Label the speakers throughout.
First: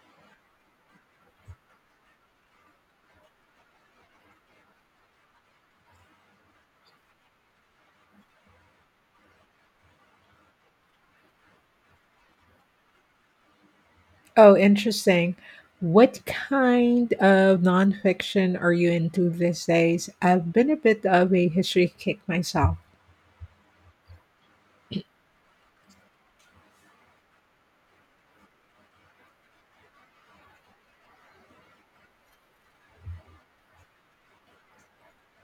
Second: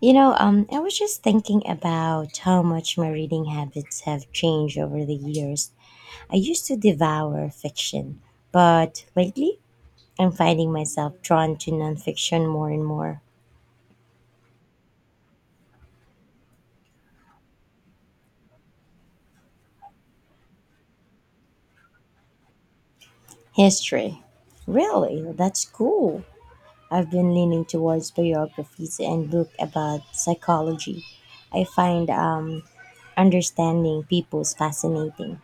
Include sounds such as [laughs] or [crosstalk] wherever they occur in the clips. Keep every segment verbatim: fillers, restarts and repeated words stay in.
Speaker 1: You know, um, I was just thinking about how much my reading habits have changed over the years. I used to devour fiction, but lately I'm finding myself drawn to nonfiction more and more.
Speaker 2: Oh, interesting. What kind of nonfiction are you into these days? I've been a bit of a history kick myself.
Speaker 1: History. Really? That's cool. I've been leaning towards biographies and books about psychology. I find um, understanding people's fascinating.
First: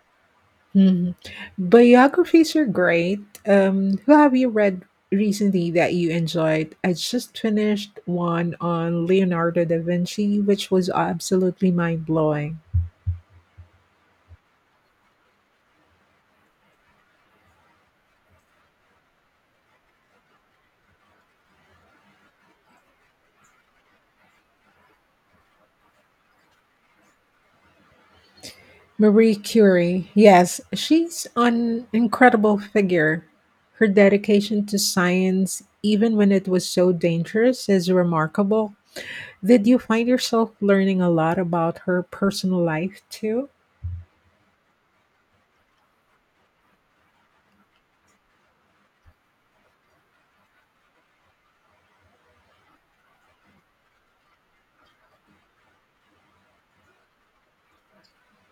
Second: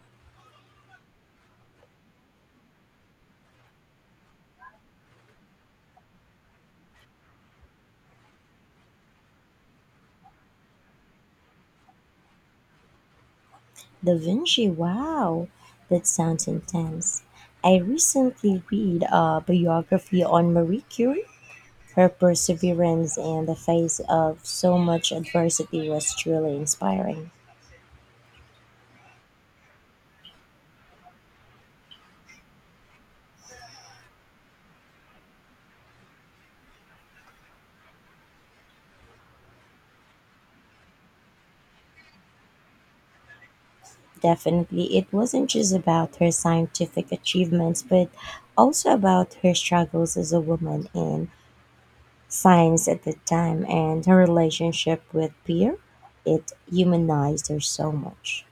Speaker 2: Mhm. Biographies are great. Um, who have you read recently that you enjoyed? I just finished one on Leonardo da Vinci, which was absolutely mind blowing.
Speaker 1: Da Vinci, wow, that sounds intense. I recently read a biography on Marie Curie. Her perseverance in the face of so much adversity was truly inspiring.
Speaker 2: Marie Curie. Yes, she's an incredible figure. Her dedication to science, even when it was so dangerous, is remarkable. Did you find yourself learning a lot about her personal life too?
Speaker 1: Definitely, it wasn't just about her scientific achievements, but also about her struggles as a woman in science at the time and her relationship with peer. It humanized her so much.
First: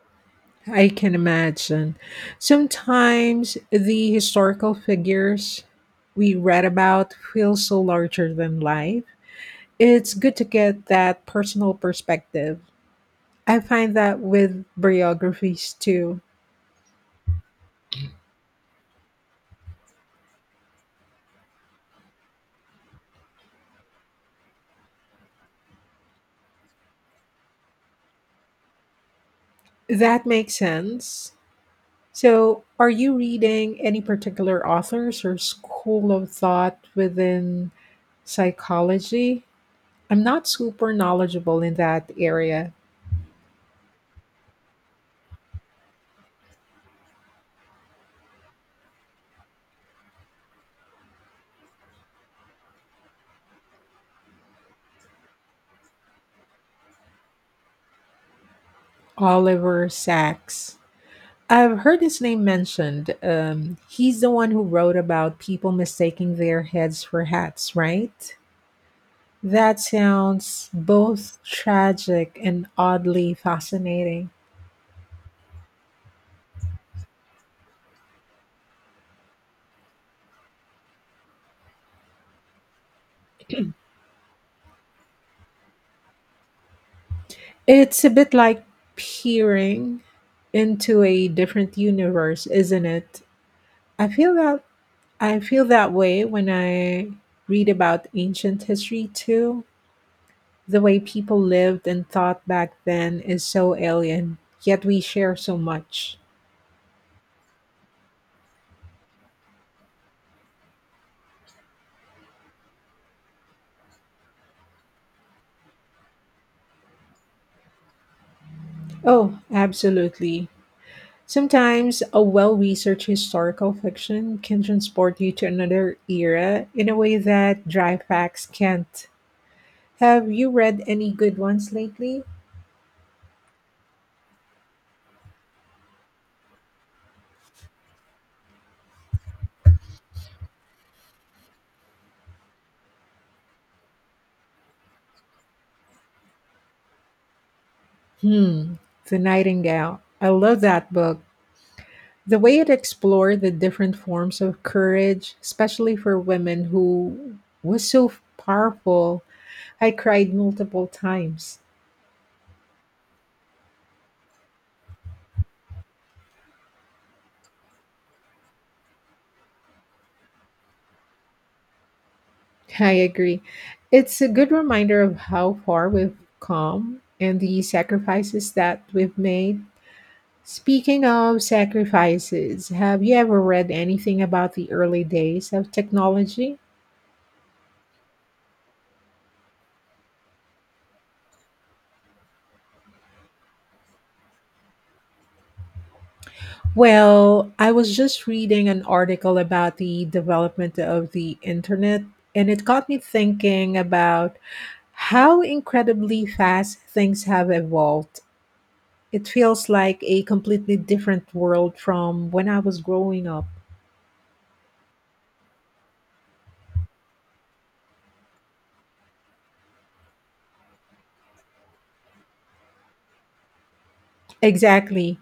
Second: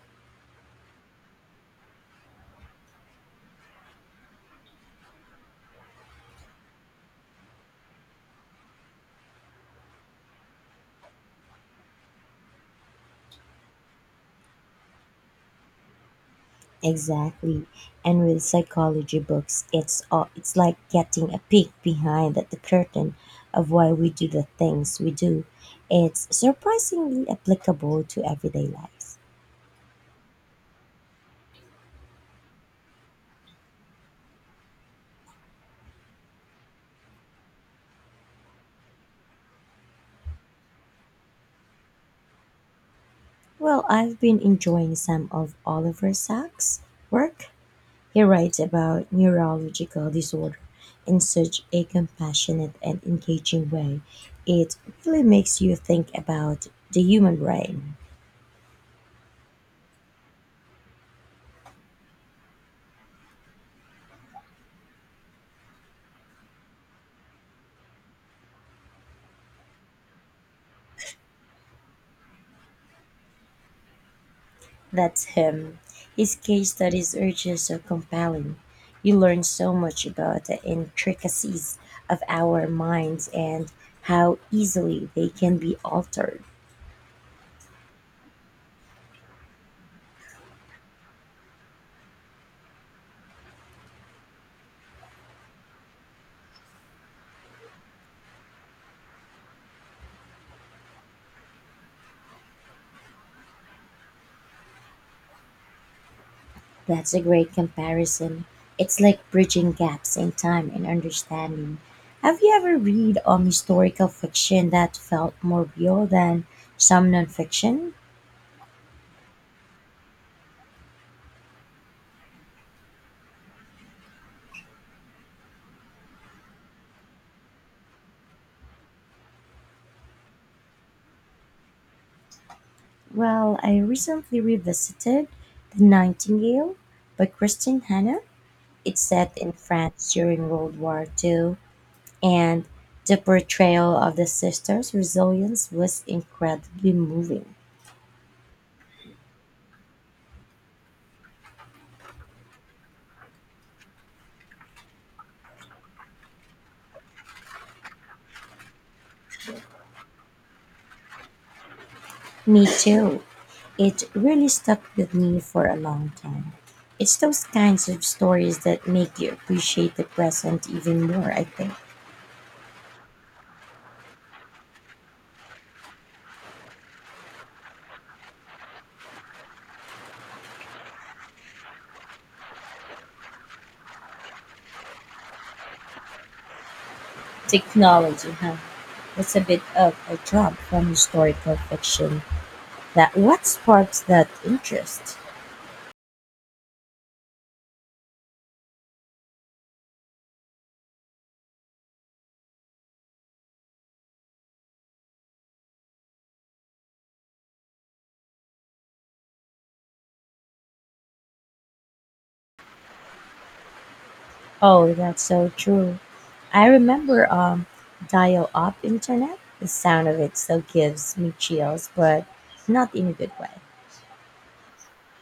Speaker 2: I can imagine. Sometimes the historical figures we read about feel so larger than life. It's good to get that personal perspective. I find that with biographies too.
Speaker 1: Exactly. And with psychology books, it's all, it's like getting a peek behind the curtain of why we do the things we do. It's surprisingly applicable to everyday life.
Speaker 2: That makes sense. So, are you reading any particular authors or school of thought within psychology? I'm not super knowledgeable in that area.
Speaker 1: Well, I've been enjoying some of Oliver Sacks' work. He writes about neurological disorder in such a compassionate and engaging way. It really makes you think about the human brain.
Speaker 2: Oliver Sacks. I've heard his name mentioned. Um, he's the one who wrote about people mistaking their heads for hats, right? That sounds both tragic and oddly fascinating.
Speaker 1: That's him. His case studies are just so compelling. You learn so much about the intricacies of our minds and how easily they can be altered.
Speaker 2: It's a bit like peering into a different universe, isn't it? I feel that I feel that way when I read about ancient history too. The way people lived and thought back then is so alien, yet we share so much.
Speaker 1: That's a great comparison. It's like bridging gaps in time and understanding. Have you ever read um, historical fiction that felt more real than some nonfiction?
Speaker 2: Oh, absolutely. Sometimes a well researched historical fiction can transport you to another era in a way that dry facts can't. Have you read any good ones lately?
Speaker 1: Well, I recently revisited The Nightingale by Christine Hanna. It's set in France during World War Two, and the portrayal of the sisters' resilience was incredibly moving.
Speaker 2: Hmm, The Nightingale. I love that book. The way it explored the different forms of courage, especially for women who was so powerful. I cried multiple times.
Speaker 1: Me too. It really stuck with me for a long time. It's those kinds of stories that make you appreciate the present even more, I think.
Speaker 2: [laughs] I agree. It's a good reminder of how far we've come and the sacrifices that we've made. Speaking of sacrifices, have you ever read anything about the early days of technology?
Speaker 1: Technology, huh? That's a bit of a jump from historical fiction. That what sparks that interest?
Speaker 2: Well, I was just reading an article about the development of the internet, and it got me thinking about how incredibly fast things have evolved. It feels like a completely different world from when I was growing up.
Speaker 1: Oh, that's so true. I remember um, dial up internet. The sound of it still gives me chills, but not in a good way.
Speaker 2: Exactly.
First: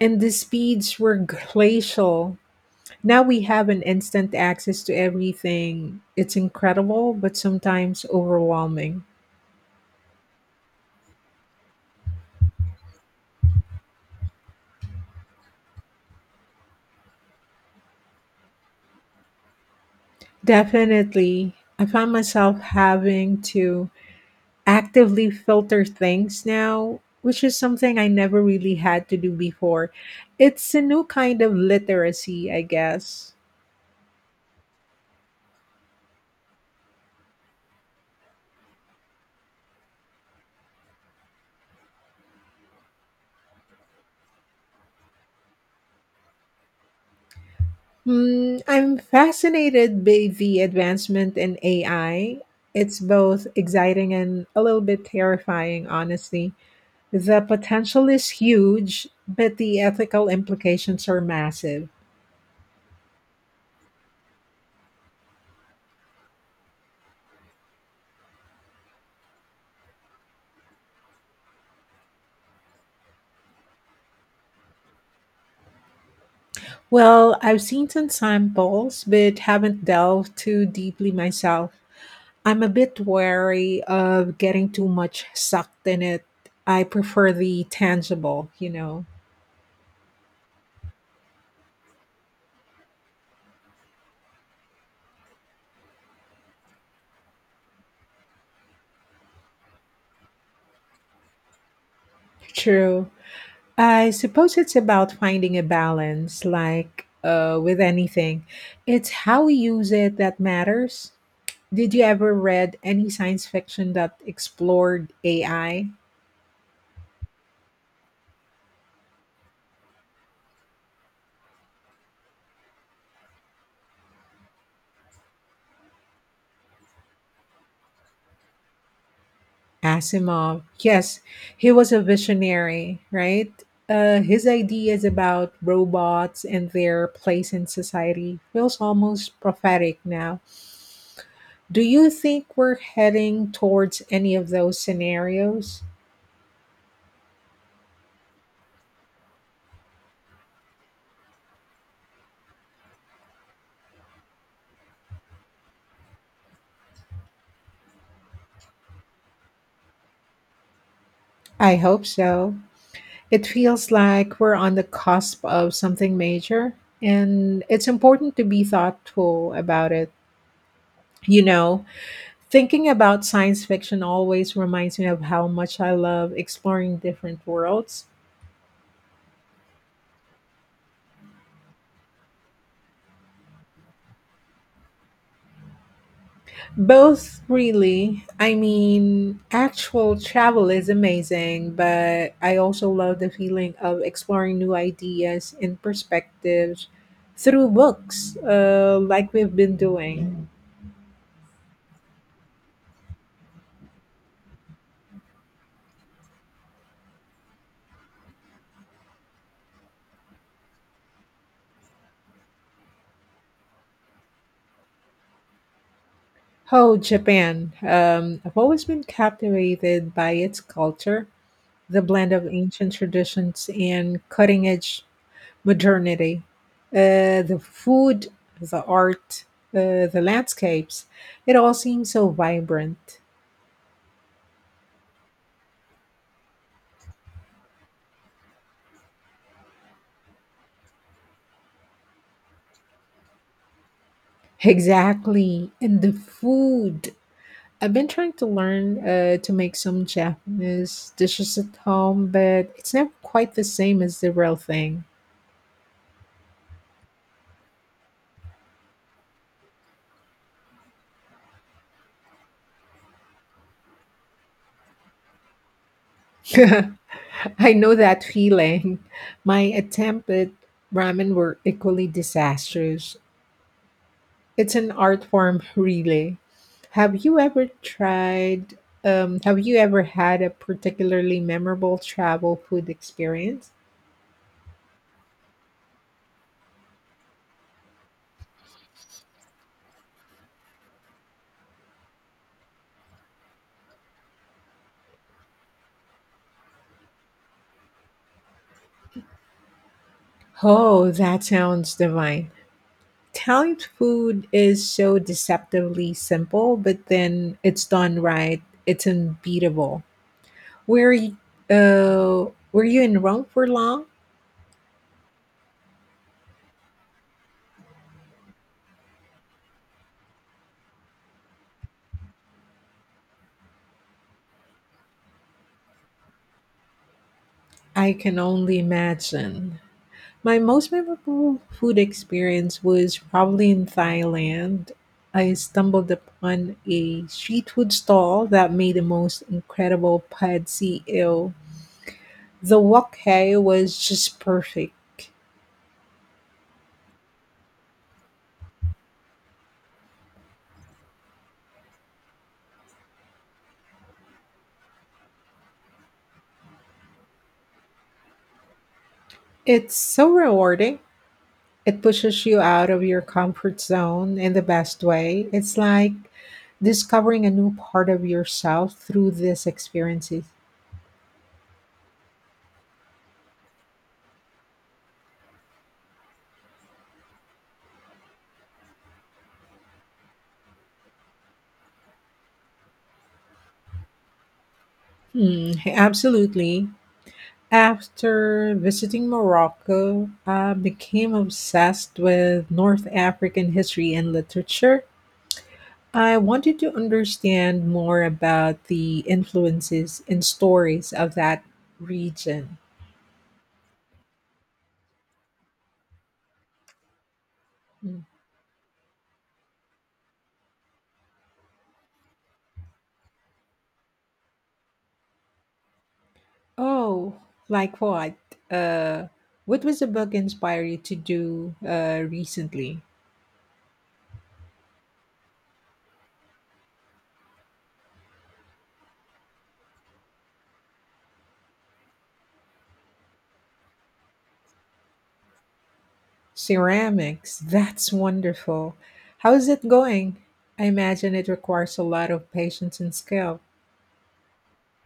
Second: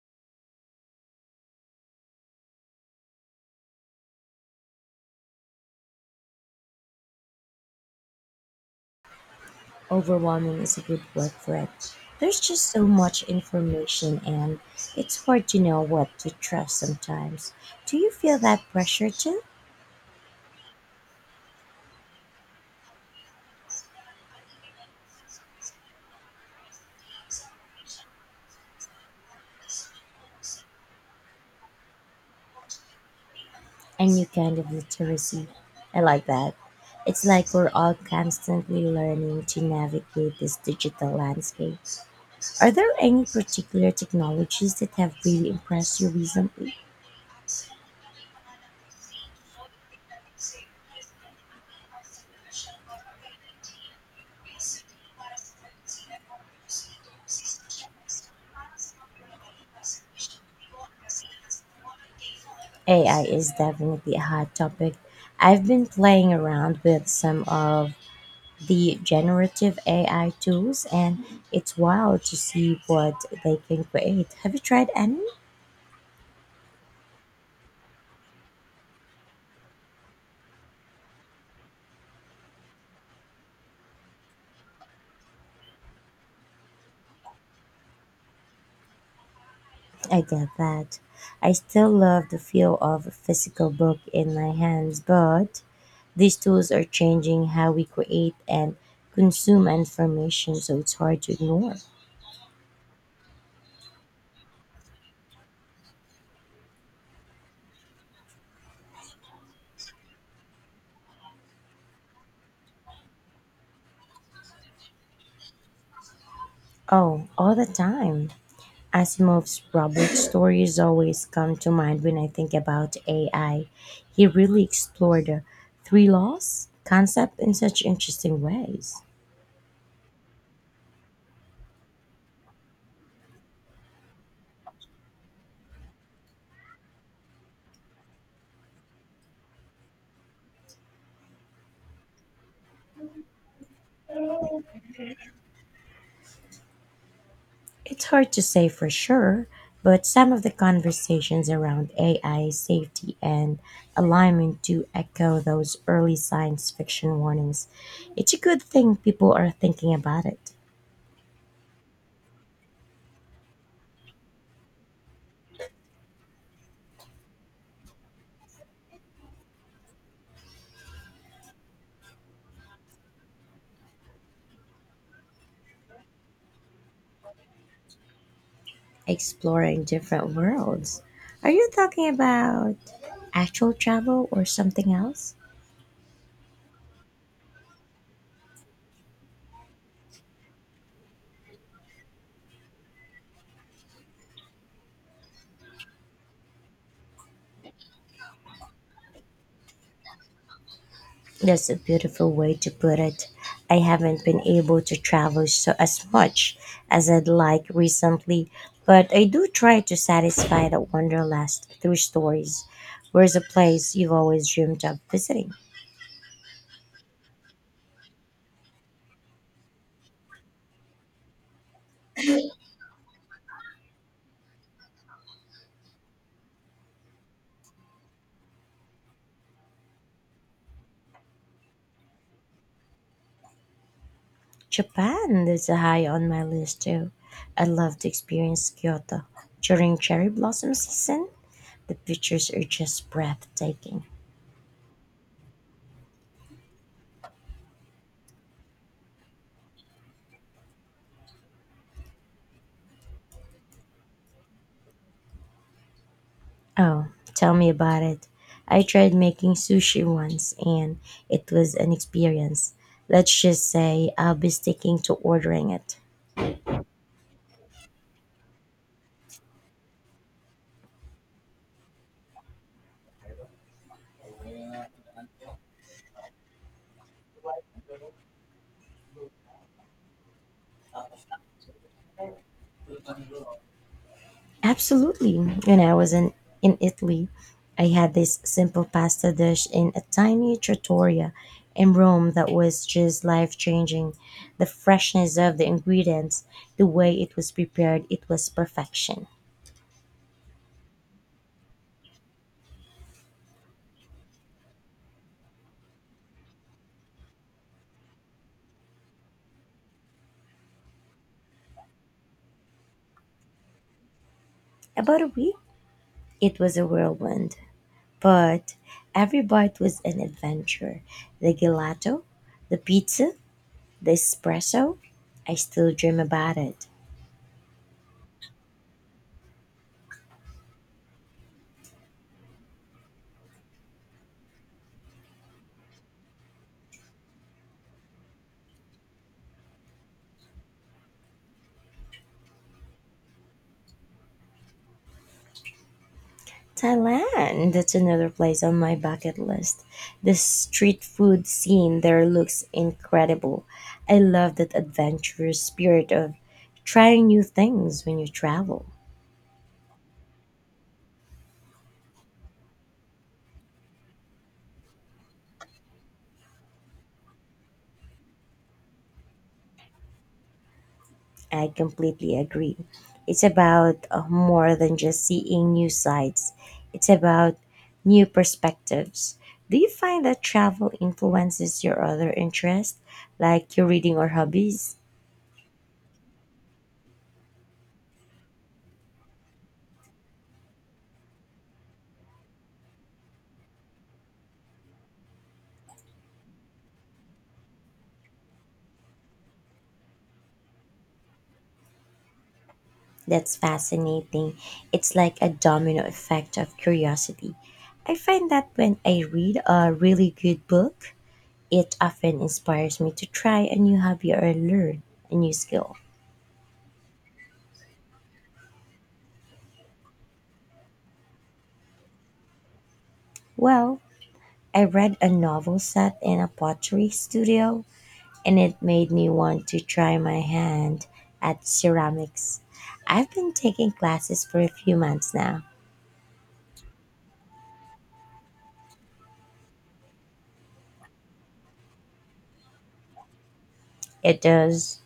Speaker 2: And the speeds were glacial. Now we have an instant access to everything. It's incredible, but sometimes overwhelming.
Speaker 1: Overwhelming is a good word for it. There's just so much information, and it's hard to know what to trust sometimes. Do you feel that pressure too?
Speaker 2: Definitely. I found myself having to actively filter things now, which is something I never really had to do before. It's a new kind of literacy, I guess.
Speaker 1: A new kind of literacy. I like that. It's like we're all constantly learning to navigate this digital landscape. Are there any particular technologies that have really impressed you recently?
Speaker 2: Hmm, I'm fascinated by the advancement in A I. It's both exciting and a little bit terrifying, honestly. The potential is huge, but the ethical implications are massive.
Speaker 1: A I is definitely a hot topic. I've been playing around with some of the generative A I tools and it's wild to see what they can create. Have you tried any?
Speaker 2: Well, I've seen some samples, but haven't delved too deeply myself. I'm a bit wary of getting too much sucked in it. I prefer the tangible, you know.
Speaker 1: I get that. I still love the feel of a physical book in my hands, but these tools are changing how we create and consume information, so it's hard to ignore.
Speaker 2: True. I suppose it's about finding a balance, like uh, with anything. It's how we use it that matters. Did you ever read any science fiction that explored A I?
Speaker 1: Oh, all the time. Asimov's robot stories always come to mind when I think about A I. He really explored uh, three laws concept in such interesting ways.
Speaker 2: Asimov. Yes, he was a visionary, right? Uh, his ideas about robots and their place in society feels almost prophetic now. Do you think we're heading towards any of those scenarios?
Speaker 1: It's hard to say for sure, but some of the conversations around A I safety and alignment do echo those early science fiction warnings. It's a good thing people are thinking about it,
Speaker 2: I hope so. It feels like we're on the cusp of something major, and it's important to be thoughtful about it. You know, thinking about science fiction always reminds me of how much I love exploring different worlds.
Speaker 1: exploring different worlds. Are you talking about actual travel or something else?
Speaker 2: Both, really. I mean, actual travel is amazing, but I also love the feeling of exploring new ideas and perspectives through books, uh, like we've been doing.
Speaker 1: That's a beautiful way to put it. I haven't been able to travel so as much as I'd like recently, but I do try to satisfy that wanderlust through stories. Where's a place you've always dreamed of visiting?
Speaker 2: Oh, Japan. Um, I've always been captivated by its culture, the blend of ancient traditions and cutting edge modernity. Uh, the food, the art, uh, the landscapes, it all seems so vibrant.
Speaker 1: Japan is high on my list too. I'd love to experience Kyoto during cherry blossom season. The pictures are just breathtaking.
Speaker 2: Exactly. And the food. I've been trying to learn uh, to make some Japanese dishes at home, but it's never quite the same as the real thing.
Speaker 1: Oh, tell me about it. I tried making sushi once and it was an experience. Let's just say I'll be sticking to ordering it.
Speaker 2: [laughs] I know that feeling. My attempt at ramen were equally disastrous. It's an art form, really. Have you ever tried? Um, have you ever had a particularly memorable travel food experience?
Speaker 1: Absolutely. When I was in, in Italy, I had this simple pasta dish in a tiny trattoria in Rome that was just life changing. The freshness of the ingredients, the way it was prepared, it was perfection.
Speaker 2: Oh, that sounds divine. Italian food is so deceptively simple, but then it's done right. It's unbeatable. Were you, uh, were you in Rome for long?
Speaker 1: About a week, it was a whirlwind, but every bite was an adventure. The gelato, the pizza, the espresso. I still dream about it.
Speaker 2: I can only imagine. My most memorable food experience was probably in Thailand. I stumbled upon a street food stall that made the most incredible pad see ew. The wok hei was just perfect.
Speaker 1: Thailand, that's another place on my bucket list. The street food scene there looks incredible. I love that adventurous spirit of trying new things when you travel.
Speaker 2: It's so rewarding. It pushes you out of your comfort zone in the best way. It's like discovering a new part of yourself through these experiences.
Speaker 1: I completely agree. It's about uh, more than just seeing new sights, it's about new perspectives. Do you find that travel influences your other interests, like your reading or hobbies?
Speaker 2: Hmm, absolutely. After visiting Morocco, I became obsessed with North African history and literature. I wanted to understand more about the influences and stories of that region.
Speaker 1: That's fascinating. It's like a domino effect of curiosity. I
Speaker 2: Mm.
Speaker 1: find that when I read a really good book, it often inspires me to try a new hobby or learn a new skill.
Speaker 2: Oh, like what? Uh, what was the book inspired you to do uh, recently?
Speaker 1: Well, I read a novel set in a pottery studio and it made me want to try my hand at ceramics. I've been taking classes for a few months now.
Speaker 2: Ceramics. That's wonderful. How is it going? I imagine it requires a lot of patience and skill.
Speaker 1: It does,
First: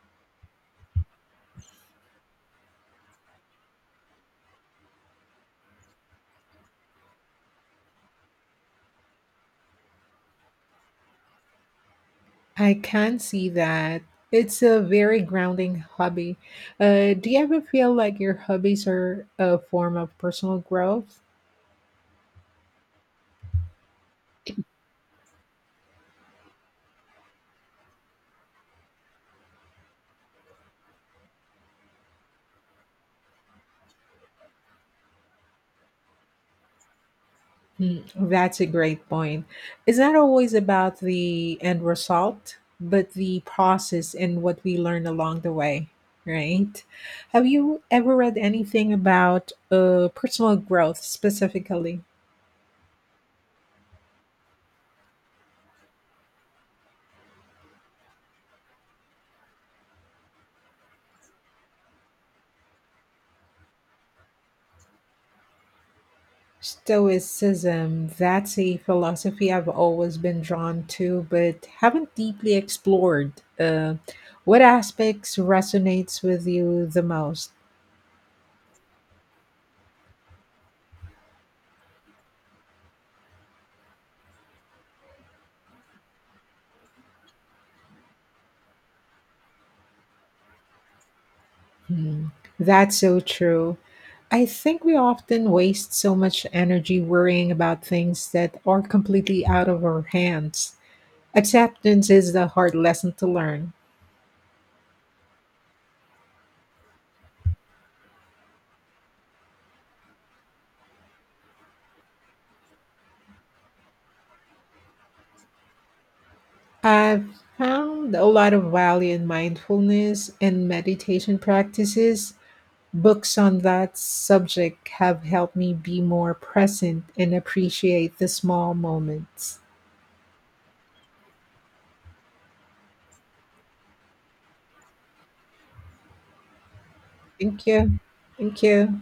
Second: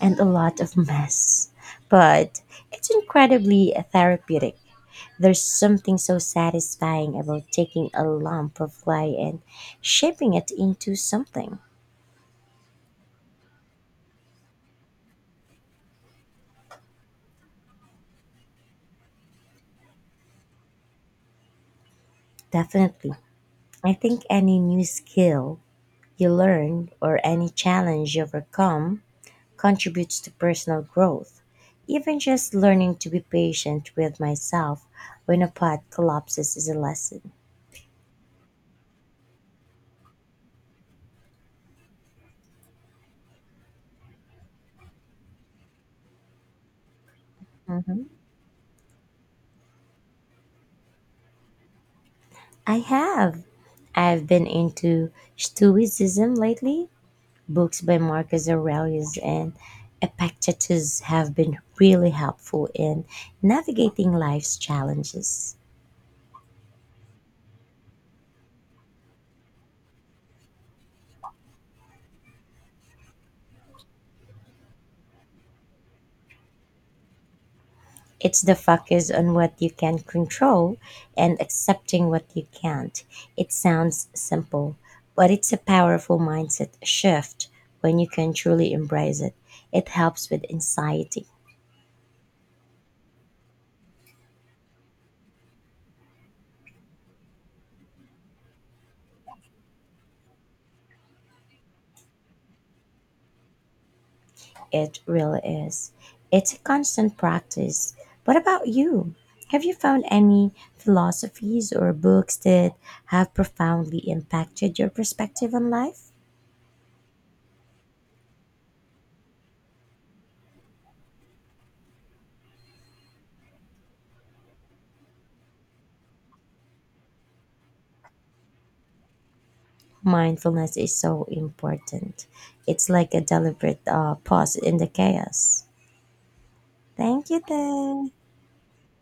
Speaker 1: and a lot of mess, but it's incredibly therapeutic. There's something so satisfying about taking a lump of clay and shaping it into something.
Speaker 2: I can see that. It's a very grounding hobby. Uh, do you ever feel like your hobbies are a form of personal growth?
Speaker 1: Definitely. I think any new skill you learn or any challenge you overcome contributes to personal growth. Even just learning to be patient with myself when a pot collapses is a lesson.
Speaker 2: Hmm, that's a great point. It's not always about the end result, but the process and what we learn along the way, right? Have you
Speaker 1: Mhm.
Speaker 2: ever read anything about uh, personal growth specifically?
Speaker 1: I have. I've been into Stoicism lately. Books by Marcus Aurelius and Epictetus have been really helpful in navigating life's challenges.
Speaker 2: Stoicism, that's a philosophy I've always been drawn to, but haven't deeply explored. Uh, what aspects resonates with you the most?
Speaker 1: It's the focus on what you can control and accepting what you can't. It sounds simple, but it's a powerful mindset shift when you can truly embrace it. It helps with anxiety.
Speaker 2: Hmm, that's so true. I think we often waste so much energy worrying about things that are completely out of our hands. Acceptance is the hard lesson to learn.
Speaker 1: It really is. It's a constant practice. What about you? Have you found any philosophies or books that have profoundly impacted your perspective on life?
Speaker 2: I've found a lot of value in mindfulness and meditation practices. Books on that subject have helped me be more present and appreciate the small moments.
Speaker 1: Mindfulness is so important. It's like a deliberate uh, pause in the chaos. Thank you,
Speaker 2: Thank you.
Speaker 1: then.
Speaker 2: Thank you.